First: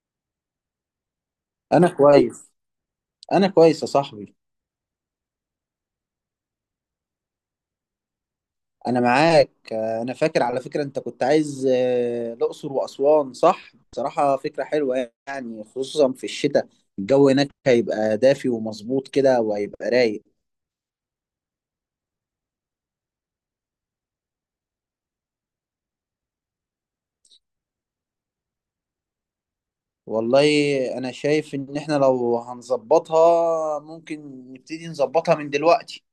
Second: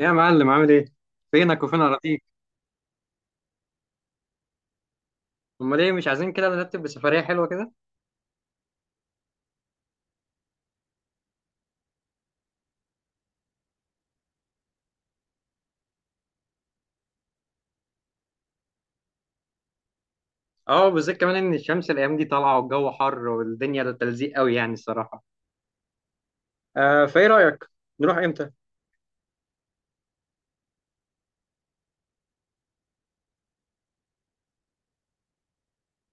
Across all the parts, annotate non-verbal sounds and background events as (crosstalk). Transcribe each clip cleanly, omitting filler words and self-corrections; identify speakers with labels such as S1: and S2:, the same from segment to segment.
S1: إيه يا معلم عامل ايه؟ فينك وفين
S2: انا
S1: اراضيك؟
S2: كويس. انا كويس يا صاحبي.
S1: امال ايه مش عايزين كده نرتب بسفرية حلوة كده؟
S2: انا معاك، انا فاكر على فكرة انت كنت عايز الاقصر واسوان، صح؟ بصراحة فكرة حلوة يعني، خصوصا في الشتاء. الجو هناك هيبقى دافي ومظبوط كده وهيبقى رايق.
S1: اه، بالذات كمان ان الشمس الايام دي طالعة والجو حر والدنيا تلزيق قوي يعني الصراحة. آه، فايه رأيك؟ نروح امتى؟
S2: والله، انا شايف ان احنا لو هنظبطها ممكن نبتدي نظبطها من دلوقتي.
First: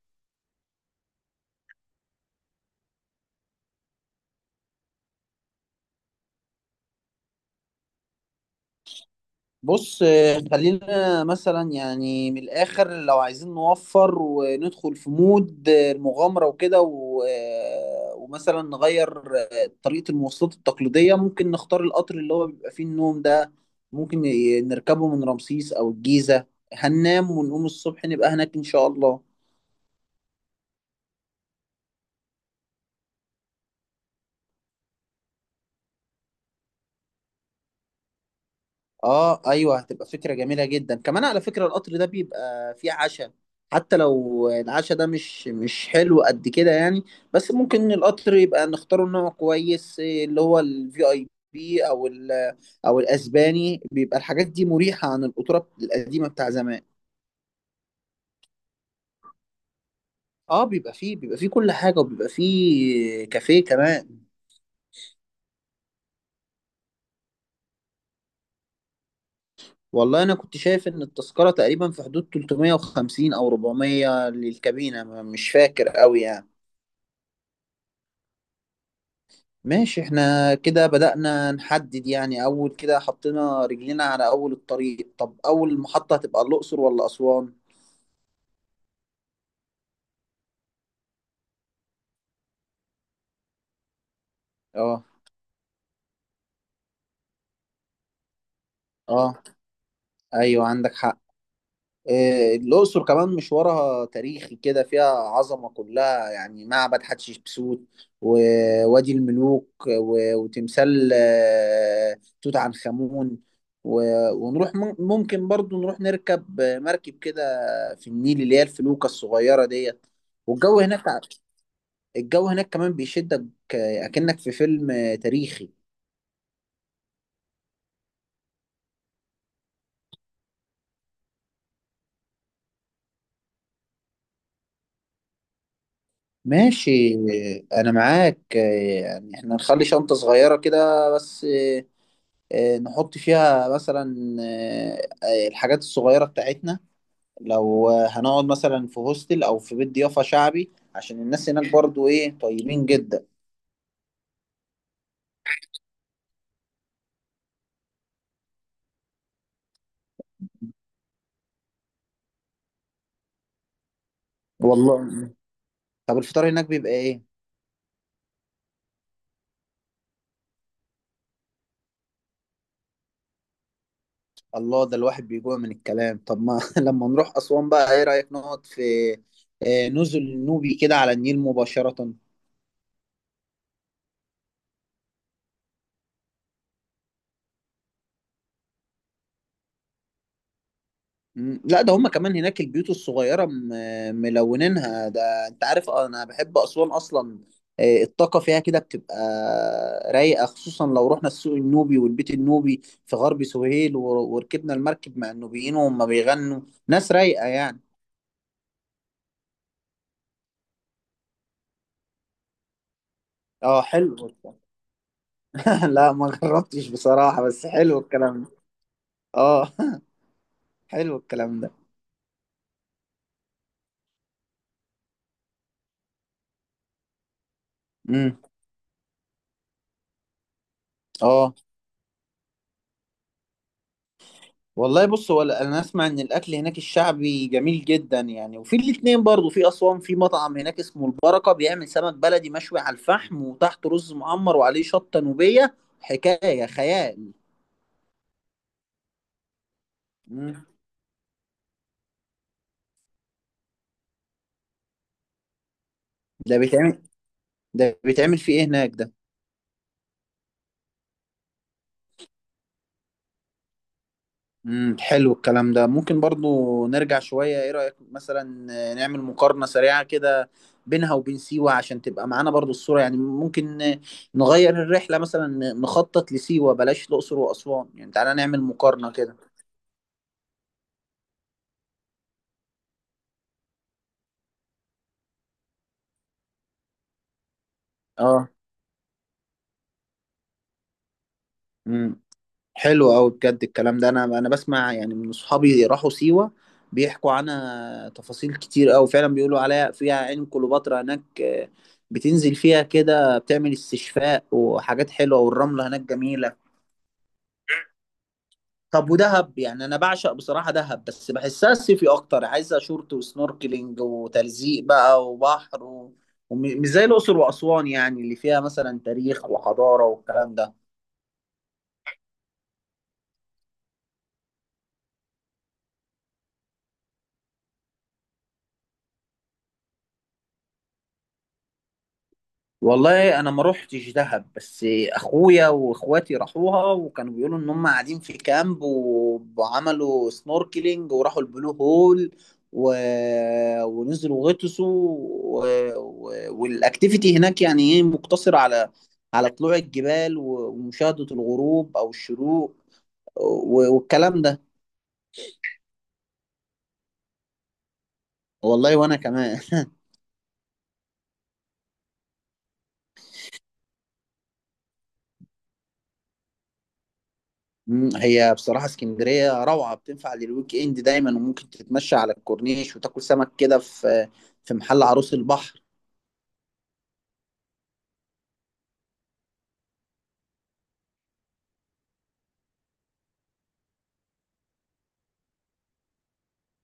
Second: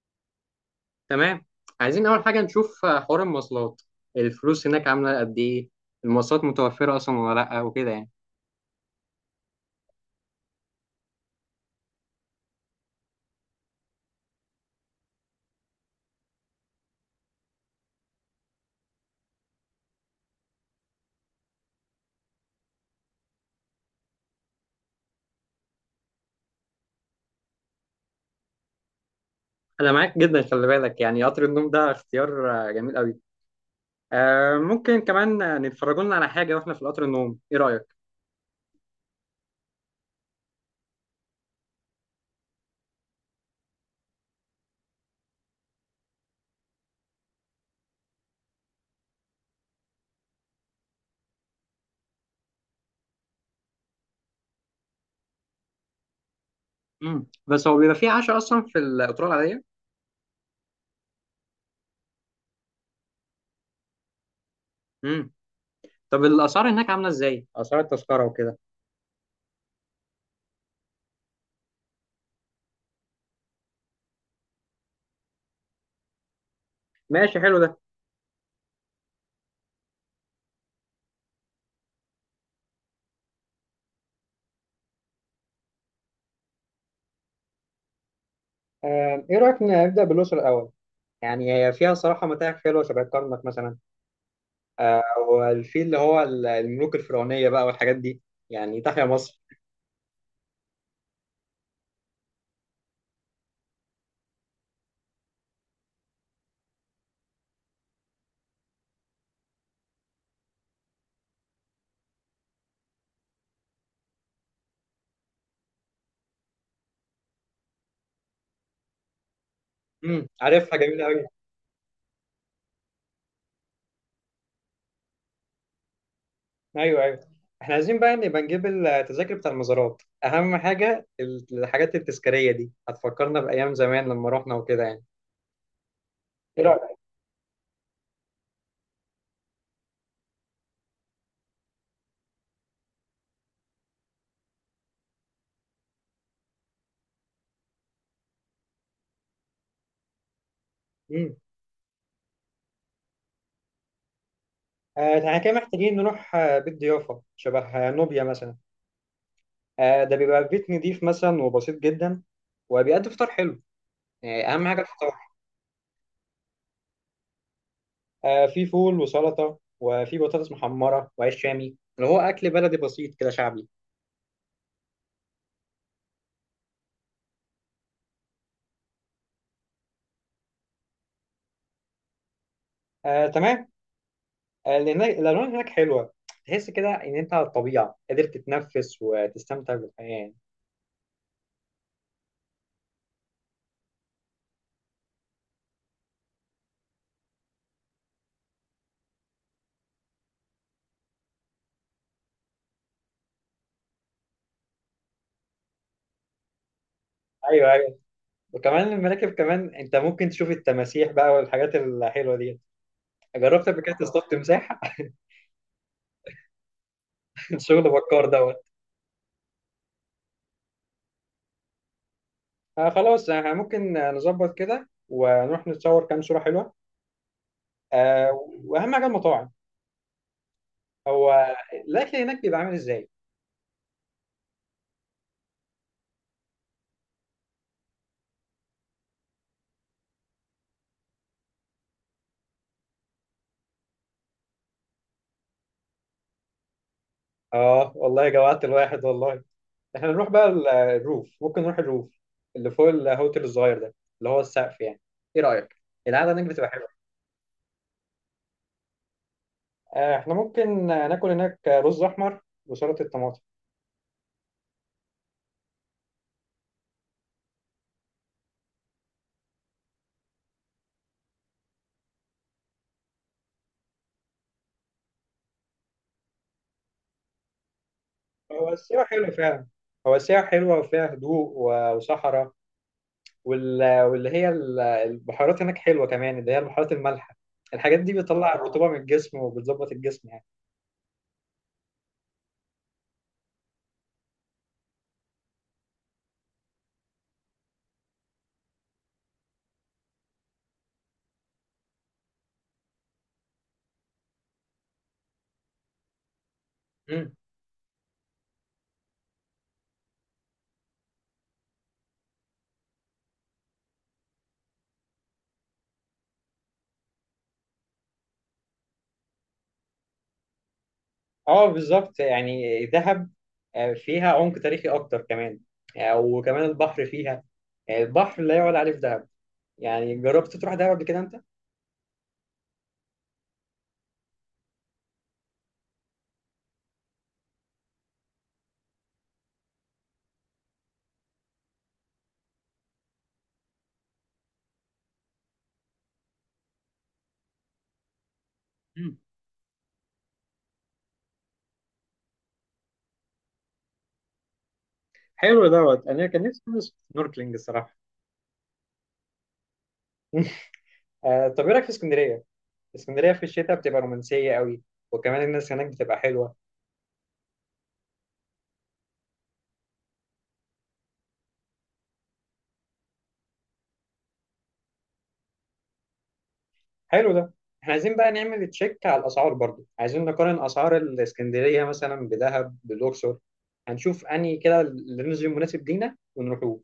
S1: تمام. عايزين اول حاجة نشوف حوار المواصلات. الفلوس هناك عاملة قد ايه؟ المواصلات متوفرة اصلا ولا لا وكده يعني.
S2: بص، خلينا مثلا يعني من الآخر لو عايزين نوفر وندخل في مود المغامرة وكده، ومثلا نغير طريقة المواصلات التقليدية، ممكن نختار القطر اللي هو بيبقى فيه النوم ده. ممكن نركبه من رمسيس أو الجيزة. هننام ونقوم الصبح نبقى هناك إن شاء الله.
S1: انا معاك جدا. خلي بالك يعني قطر النوم ده اختيار جميل قوي. آه، ممكن كمان نتفرجوا لنا على حاجة واحنا في قطر النوم، ايه رأيك؟
S2: اه ايوه، هتبقى فكره جميله جدا، كمان على فكره القطر ده بيبقى فيه عشاء. حتى لو العشاء ده مش حلو قد كده يعني. بس ممكن القطر يبقى نختاره نوع كويس، اللي هو الفي اي بي او ال او الاسباني، بيبقى الحاجات دي مريحه عن القطوره القديمه بتاع زمان.
S1: مم. بس هو بيبقى فيه عشاء اصلا في القطورة العادية؟
S2: اه، بيبقى فيه كل حاجه، وبيبقى فيه كافيه كمان.
S1: مم. طب الاسعار هناك عامله ازاي، اسعار التذكره وكده؟
S2: والله انا كنت شايف ان التذكره تقريبا في حدود 350 او 400 للكابينه، مش فاكر قوي يعني.
S1: ماشي، حلو ده.
S2: ماشي، احنا كده بدأنا نحدد يعني، أول كده حطينا رجلينا على أول الطريق. طب أول محطة هتبقى الأقصر ولا أسوان؟
S1: ايه رايك نبدا بالاقصر الاول؟ يعني هي فيها صراحه متاحف حلوه شبه الكرنك مثلا. آه،
S2: اه
S1: والفيل اللي هو الملوك الفرعونيه بقى والحاجات دي، يعني تحيا مصر.
S2: اه، أيوه عندك حق. إيه، الأقصر كمان مشوارها تاريخي كده، فيها عظمة كلها يعني، معبد حتشبسوت ووادي الملوك وتمثال توت عنخ آمون، ونروح ممكن برضو نروح نركب مركب كده في النيل، اللي هي الفلوكة الصغيرة ديت.
S1: عارفها
S2: والجو هناك
S1: جميله قوي.
S2: الجو هناك كمان بيشدك، اكنك في فيلم تاريخي.
S1: ايوه، ايوه، احنا عايزين بقى نبقى نجيب التذاكر بتاع المزارات، اهم حاجه الحاجات التذكاريه دي هتفكرنا بايام زمان لما رحنا وكده يعني. ايه رايك؟
S2: ماشي. انا معاك، يعني احنا نخلي شنطة صغيرة كده بس، نحط فيها مثلا الحاجات الصغيرة بتاعتنا، لو هنقعد مثلا في هوستل او في بيت ضيافة شعبي، عشان
S1: امم.
S2: الناس هناك برضو ايه طيبين جدا.
S1: احنا كده محتاجين نروح بيت ضيافه شبه نوبيا مثلا. آه، ده بيبقى بيت نضيف مثلا وبسيط جدا، وبيقدم فطار حلو، يعني اهم حاجه الفطار.
S2: والله، طب الفطار هناك بيبقى ايه؟
S1: آه، في فول وسلطه وفي بطاطس محمره وعيش شامي، اللي هو اكل بلدي بسيط كده شعبي.
S2: الله، ده الواحد بيجوع من الكلام. طب ما (laughs) لما نروح أسوان بقى، ايه رأيك نقعد في نزل النوبي كده على النيل مباشرة.
S1: آه، تمام. آه، الالوان هناك حلوه، تحس كده ان انت على الطبيعه قادر تتنفس وتستمتع بالحياه يعني.
S2: مم، لا، ده هما كمان هناك البيوت الصغيرة ملونينها، ده انت عارف، انا بحب أسوان اصلا. الطاقة فيها كده بتبقى رايقة، خصوصا لو رحنا السوق النوبي والبيت النوبي في غرب سهيل وركبنا المركب مع النوبيين وهم بيغنوا، ناس رايقة
S1: ايوه،
S2: يعني.
S1: ايوه، وكمان المراكب، كمان انت ممكن تشوف التماسيح بقى والحاجات الحلوه دي. جربت قبل
S2: اه،
S1: كده
S2: حلو.
S1: تصطاد تمساح؟ (laughs)
S2: (laughs) لا، ما جربتش بصراحة، بس
S1: شغل
S2: حلو
S1: بكار
S2: الكلام ده.
S1: دوت.
S2: اه (laughs) حلو الكلام ده.
S1: آه، خلاص، احنا ممكن نظبط كده ونروح نتصور كام صوره حلوه. آه.
S2: امم.
S1: واهم حاجه المطاعم،
S2: اه
S1: هو الاكل هناك بيبقى عامل ازاي؟
S2: والله، بص، هو انا اسمع ان الاكل هناك الشعبي جميل جدا يعني، وفي الاتنين برضو في اسوان في مطعم هناك اسمه البركه، بيعمل سمك بلدي مشوي على الفحم وتحته رز معمر وعليه شطه نوبيه، حكايه خيال.
S1: اه والله جوعت الواحد والله. احنا نروح بقى
S2: امم.
S1: الروف، ممكن نروح الروف اللي فوق الهوتيل الصغير ده، اللي هو السقف يعني. ايه رايك؟ القعده هناك
S2: ده
S1: بتبقى حلوه.
S2: بيتعمل ده بيتعمل في ايه هناك ده؟
S1: آه، احنا ممكن ناكل هناك رز احمر وسلطه طماطم.
S2: حلو الكلام ده، ممكن برضو نرجع شوية، ايه رأيك مثلا نعمل مقارنة سريعة كده بينها وبين سيوة، عشان تبقى معانا برضو الصورة يعني، ممكن نغير الرحلة مثلا، نخطط لسيوة بلاش الأقصر وأسوان يعني، تعالى نعمل
S1: هو السيوه
S2: مقارنة
S1: حلوه
S2: كده.
S1: فعلا. هو السيوه حلوه وفيها هدوء وصحراء، واللي هي البحيرات هناك حلوه كمان، اللي هي البحيرات المالحه. الحاجات دي
S2: اه.
S1: بتطلع الرطوبه من الجسم وبتظبط الجسم يعني.
S2: امم حلو قوي بجد الكلام ده، انا بسمع يعني من اصحابي راحوا سيوة، بيحكوا عنها تفاصيل كتير قوي، فعلا بيقولوا عليها فيها عين كليوباترا هناك، بتنزل فيها كده بتعمل استشفاء وحاجات حلوة، والرملة هناك جميلة.
S1: مم.
S2: طب ودهب يعني، انا بعشق بصراحه دهب، بس بحسها صيفي اكتر، عايزه شورت وسنوركلينج وتلزيق بقى وبحر، ومش زي الاقصر واسوان يعني، اللي فيها مثلا تاريخ وحضاره والكلام ده.
S1: اه بالظبط، يعني دهب فيها عمق تاريخي اكتر كمان. وكمان البحر فيها، البحر لا يعلى عليه في دهب. يعني جربت تروح دهب قبل كده انت؟
S2: والله، انا ما روحتش دهب، بس اخويا واخواتي راحوها وكانوا بيقولوا ان هم قاعدين في كامب، وعملوا سنوركلينج وراحوا البلو هول، و... ونزلوا غطسوا، و... والاكتيفيتي هناك يعني ايه، مقتصرة على
S1: مم.
S2: على طلوع الجبال ومشاهدة الغروب او الشروق، والكلام ده.
S1: حلو دوت، انا كان نفسي ادرس سنوركلينج الصراحه.
S2: والله وانا كمان.
S1: طب ايه رايك في اسكندريه؟ اسكندريه في الشتاء بتبقى رومانسيه قوي، وكمان الناس هناك بتبقى حلوه.
S2: هي بصراحة اسكندرية روعة، بتنفع للويك اند دايما، وممكن تتمشى على الكورنيش وتاكل سمك كده في محل عروس البحر.
S1: حلو ده. احنا عايزين بقى نعمل تشيك على الاسعار، برضو عايزين نقارن اسعار الاسكندريه مثلا بدهب بالاقصر. هنشوف انهي كده اللي نزل مناسب لينا ونروحوه.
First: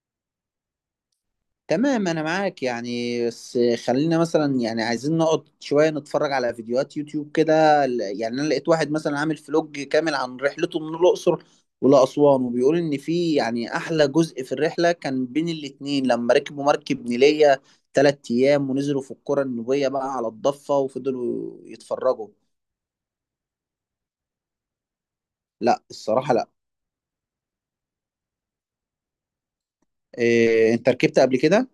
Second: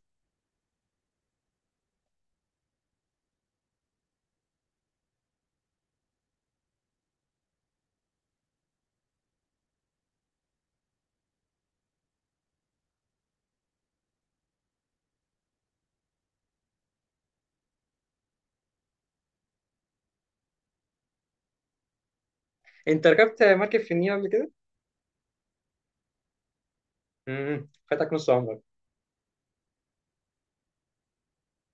S2: تمام، انا معاك يعني، بس خلينا مثلا يعني عايزين نقعد شوية نتفرج على فيديوهات يوتيوب كده، يعني انا لقيت واحد مثلا عامل فلوج كامل عن رحلته من الأقصر ولأسوان، وبيقول ان في يعني احلى جزء في الرحلة كان بين الاتنين، لما ركبوا مركب نيلية تلات ايام ونزلوا في القرى النوبية بقى على الضفة وفضلوا يتفرجوا.
S1: انت ركبت مركب في النيل قبل كده؟
S2: لا، الصراحة لا.
S1: فاتك نص عمرك.
S2: إيه، انت ركبت قبل كده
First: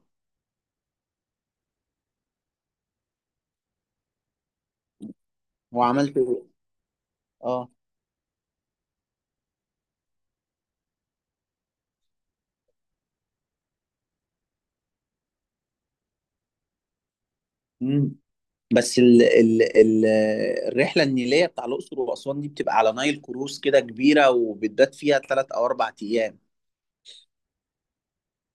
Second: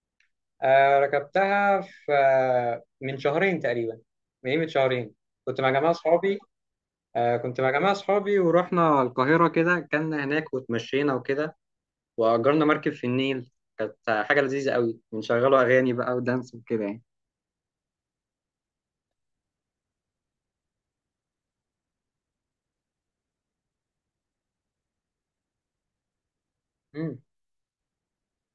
S1: آه، ركبتها في من شهرين تقريبا يعني، من قيمة شهرين. كنت مع جماعة
S2: وعملت
S1: صحابي.
S2: إيه؟
S1: آه، كنت
S2: اه.
S1: مع جماعة صحابي ورحنا القاهرة كده، كنا هناك وتمشينا وكده، وأجرنا مركب في النيل. كانت حاجة لذيذة قوي، بنشغلوا أغاني بقى ودانس وكده يعني.
S2: مم. بس ال... ال... ال... الرحله النيليه بتاع الاقصر واسوان دي بتبقى على نايل كروز كده كبيره، وبتبات فيها ثلاث او اربع ايام،
S1: امم.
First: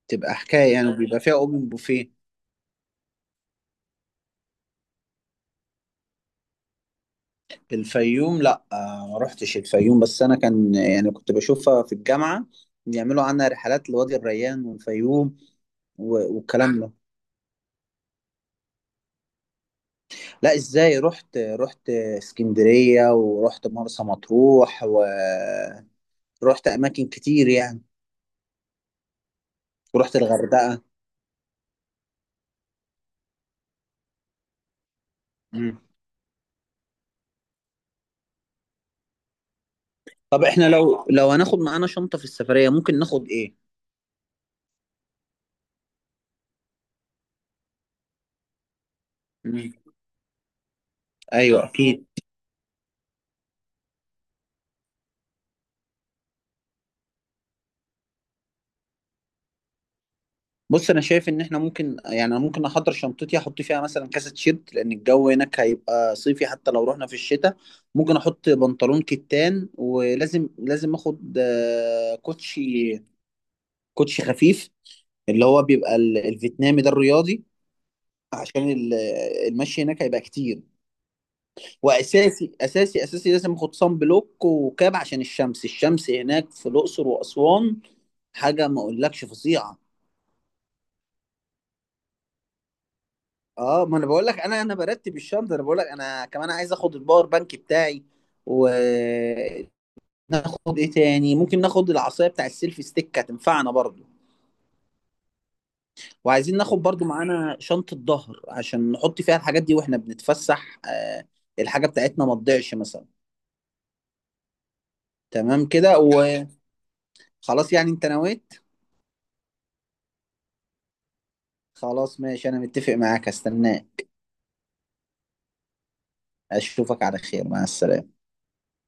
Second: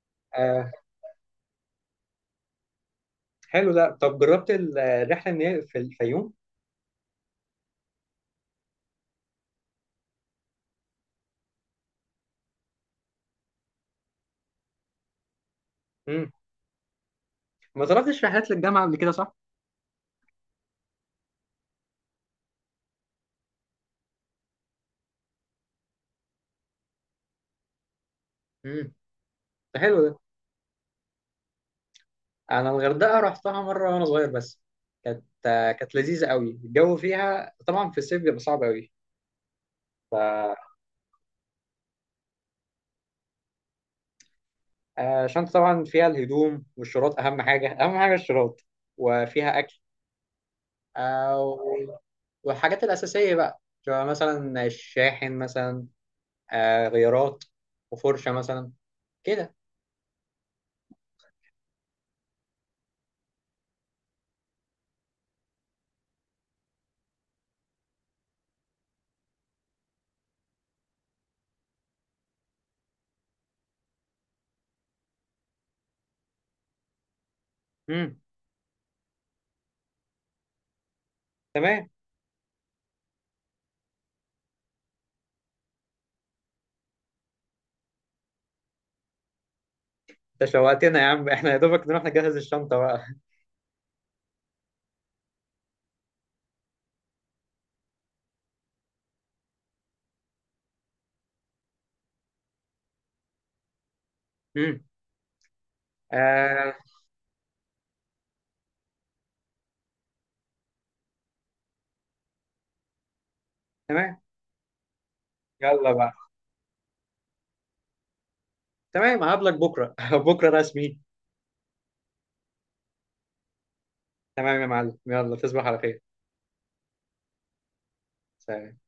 S2: تبقى
S1: آه،
S2: حكايه يعني، وبيبقى فيها اوبن بوفيه.
S1: حلو ده. طب جربت الرحلة النيل في الفيوم؟
S2: الفيوم لا، ما رحتش الفيوم، بس انا كان يعني كنت بشوفها في الجامعه، بيعملوا عنها رحلات لوادي الريان والفيوم
S1: امم.
S2: والكلام ده.
S1: ما طلبتش رحلات للجامعة قبل كده صح؟
S2: لا ازاي، رحت اسكندريه ورحت مرسى مطروح، رحت اماكن كتير يعني،
S1: امم. ده حلو ده.
S2: ورحت الغردقه.
S1: انا الغردقه رحتها مره وانا صغير بس، كانت
S2: مم.
S1: كانت لذيذه قوي. الجو فيها طبعا في الصيف بيبقى صعب قوي.
S2: طب احنا لو هناخد معانا شنطه في السفريه ممكن ناخد ايه؟
S1: فالشنطه طبعا فيها الهدوم والشراط، اهم حاجه اهم حاجه الشراط، وفيها
S2: مم.
S1: اكل. آه،
S2: ايوه
S1: و-
S2: اكيد.
S1: والحاجات الاساسيه بقى شبه مثلا الشاحن مثلا، غيارات، وفرشه مثلا كده.
S2: بص، انا شايف ان احنا ممكن يعني، انا ممكن احضر شنطتي، احط فيها مثلا كاسه تيشيرت لان الجو هناك هيبقى صيفي حتى لو رحنا في الشتاء، ممكن احط بنطلون كتان. ولازم لازم اخد كوتشي خفيف، اللي هو بيبقى الفيتنامي ده الرياضي،
S1: امم.
S2: عشان المشي هناك هيبقى كتير.
S1: تمام.
S2: واساسي اساسي اساسي لازم اخد صن بلوك وكاب، عشان الشمس هناك في الاقصر واسوان حاجه ما اقولكش فظيعه.
S1: انت شوقتنا يا عم (laughs) احنا يا دوبك نروح نجهز الشنطه بقى.
S2: اه، ما انا بقول لك، انا برتب الشنطه. انا بقول لك انا كمان عايز اخد الباور بانك بتاعي، وناخد ايه تاني؟ ممكن ناخد العصايه بتاع السيلفي ستيك، هتنفعنا برضو.
S1: امم.
S2: وعايزين
S1: آه،
S2: ناخد برضو معانا شنطه ظهر، عشان نحط فيها الحاجات دي واحنا بنتفسح، الحاجه بتاعتنا ما تضيعش مثلا.
S1: تمام.
S2: تمام
S1: يلا
S2: كده.
S1: بقى.
S2: وخلاص يعني، انت نويت؟
S1: تمام، هقابلك بكره (laughs) بكره رسمي.
S2: خلاص ماشي، انا متفق معاك، استناك.
S1: تمام يا معلم، يلا تصبح على خير.
S2: اشوفك على خير، مع السلامة.
S1: سلام.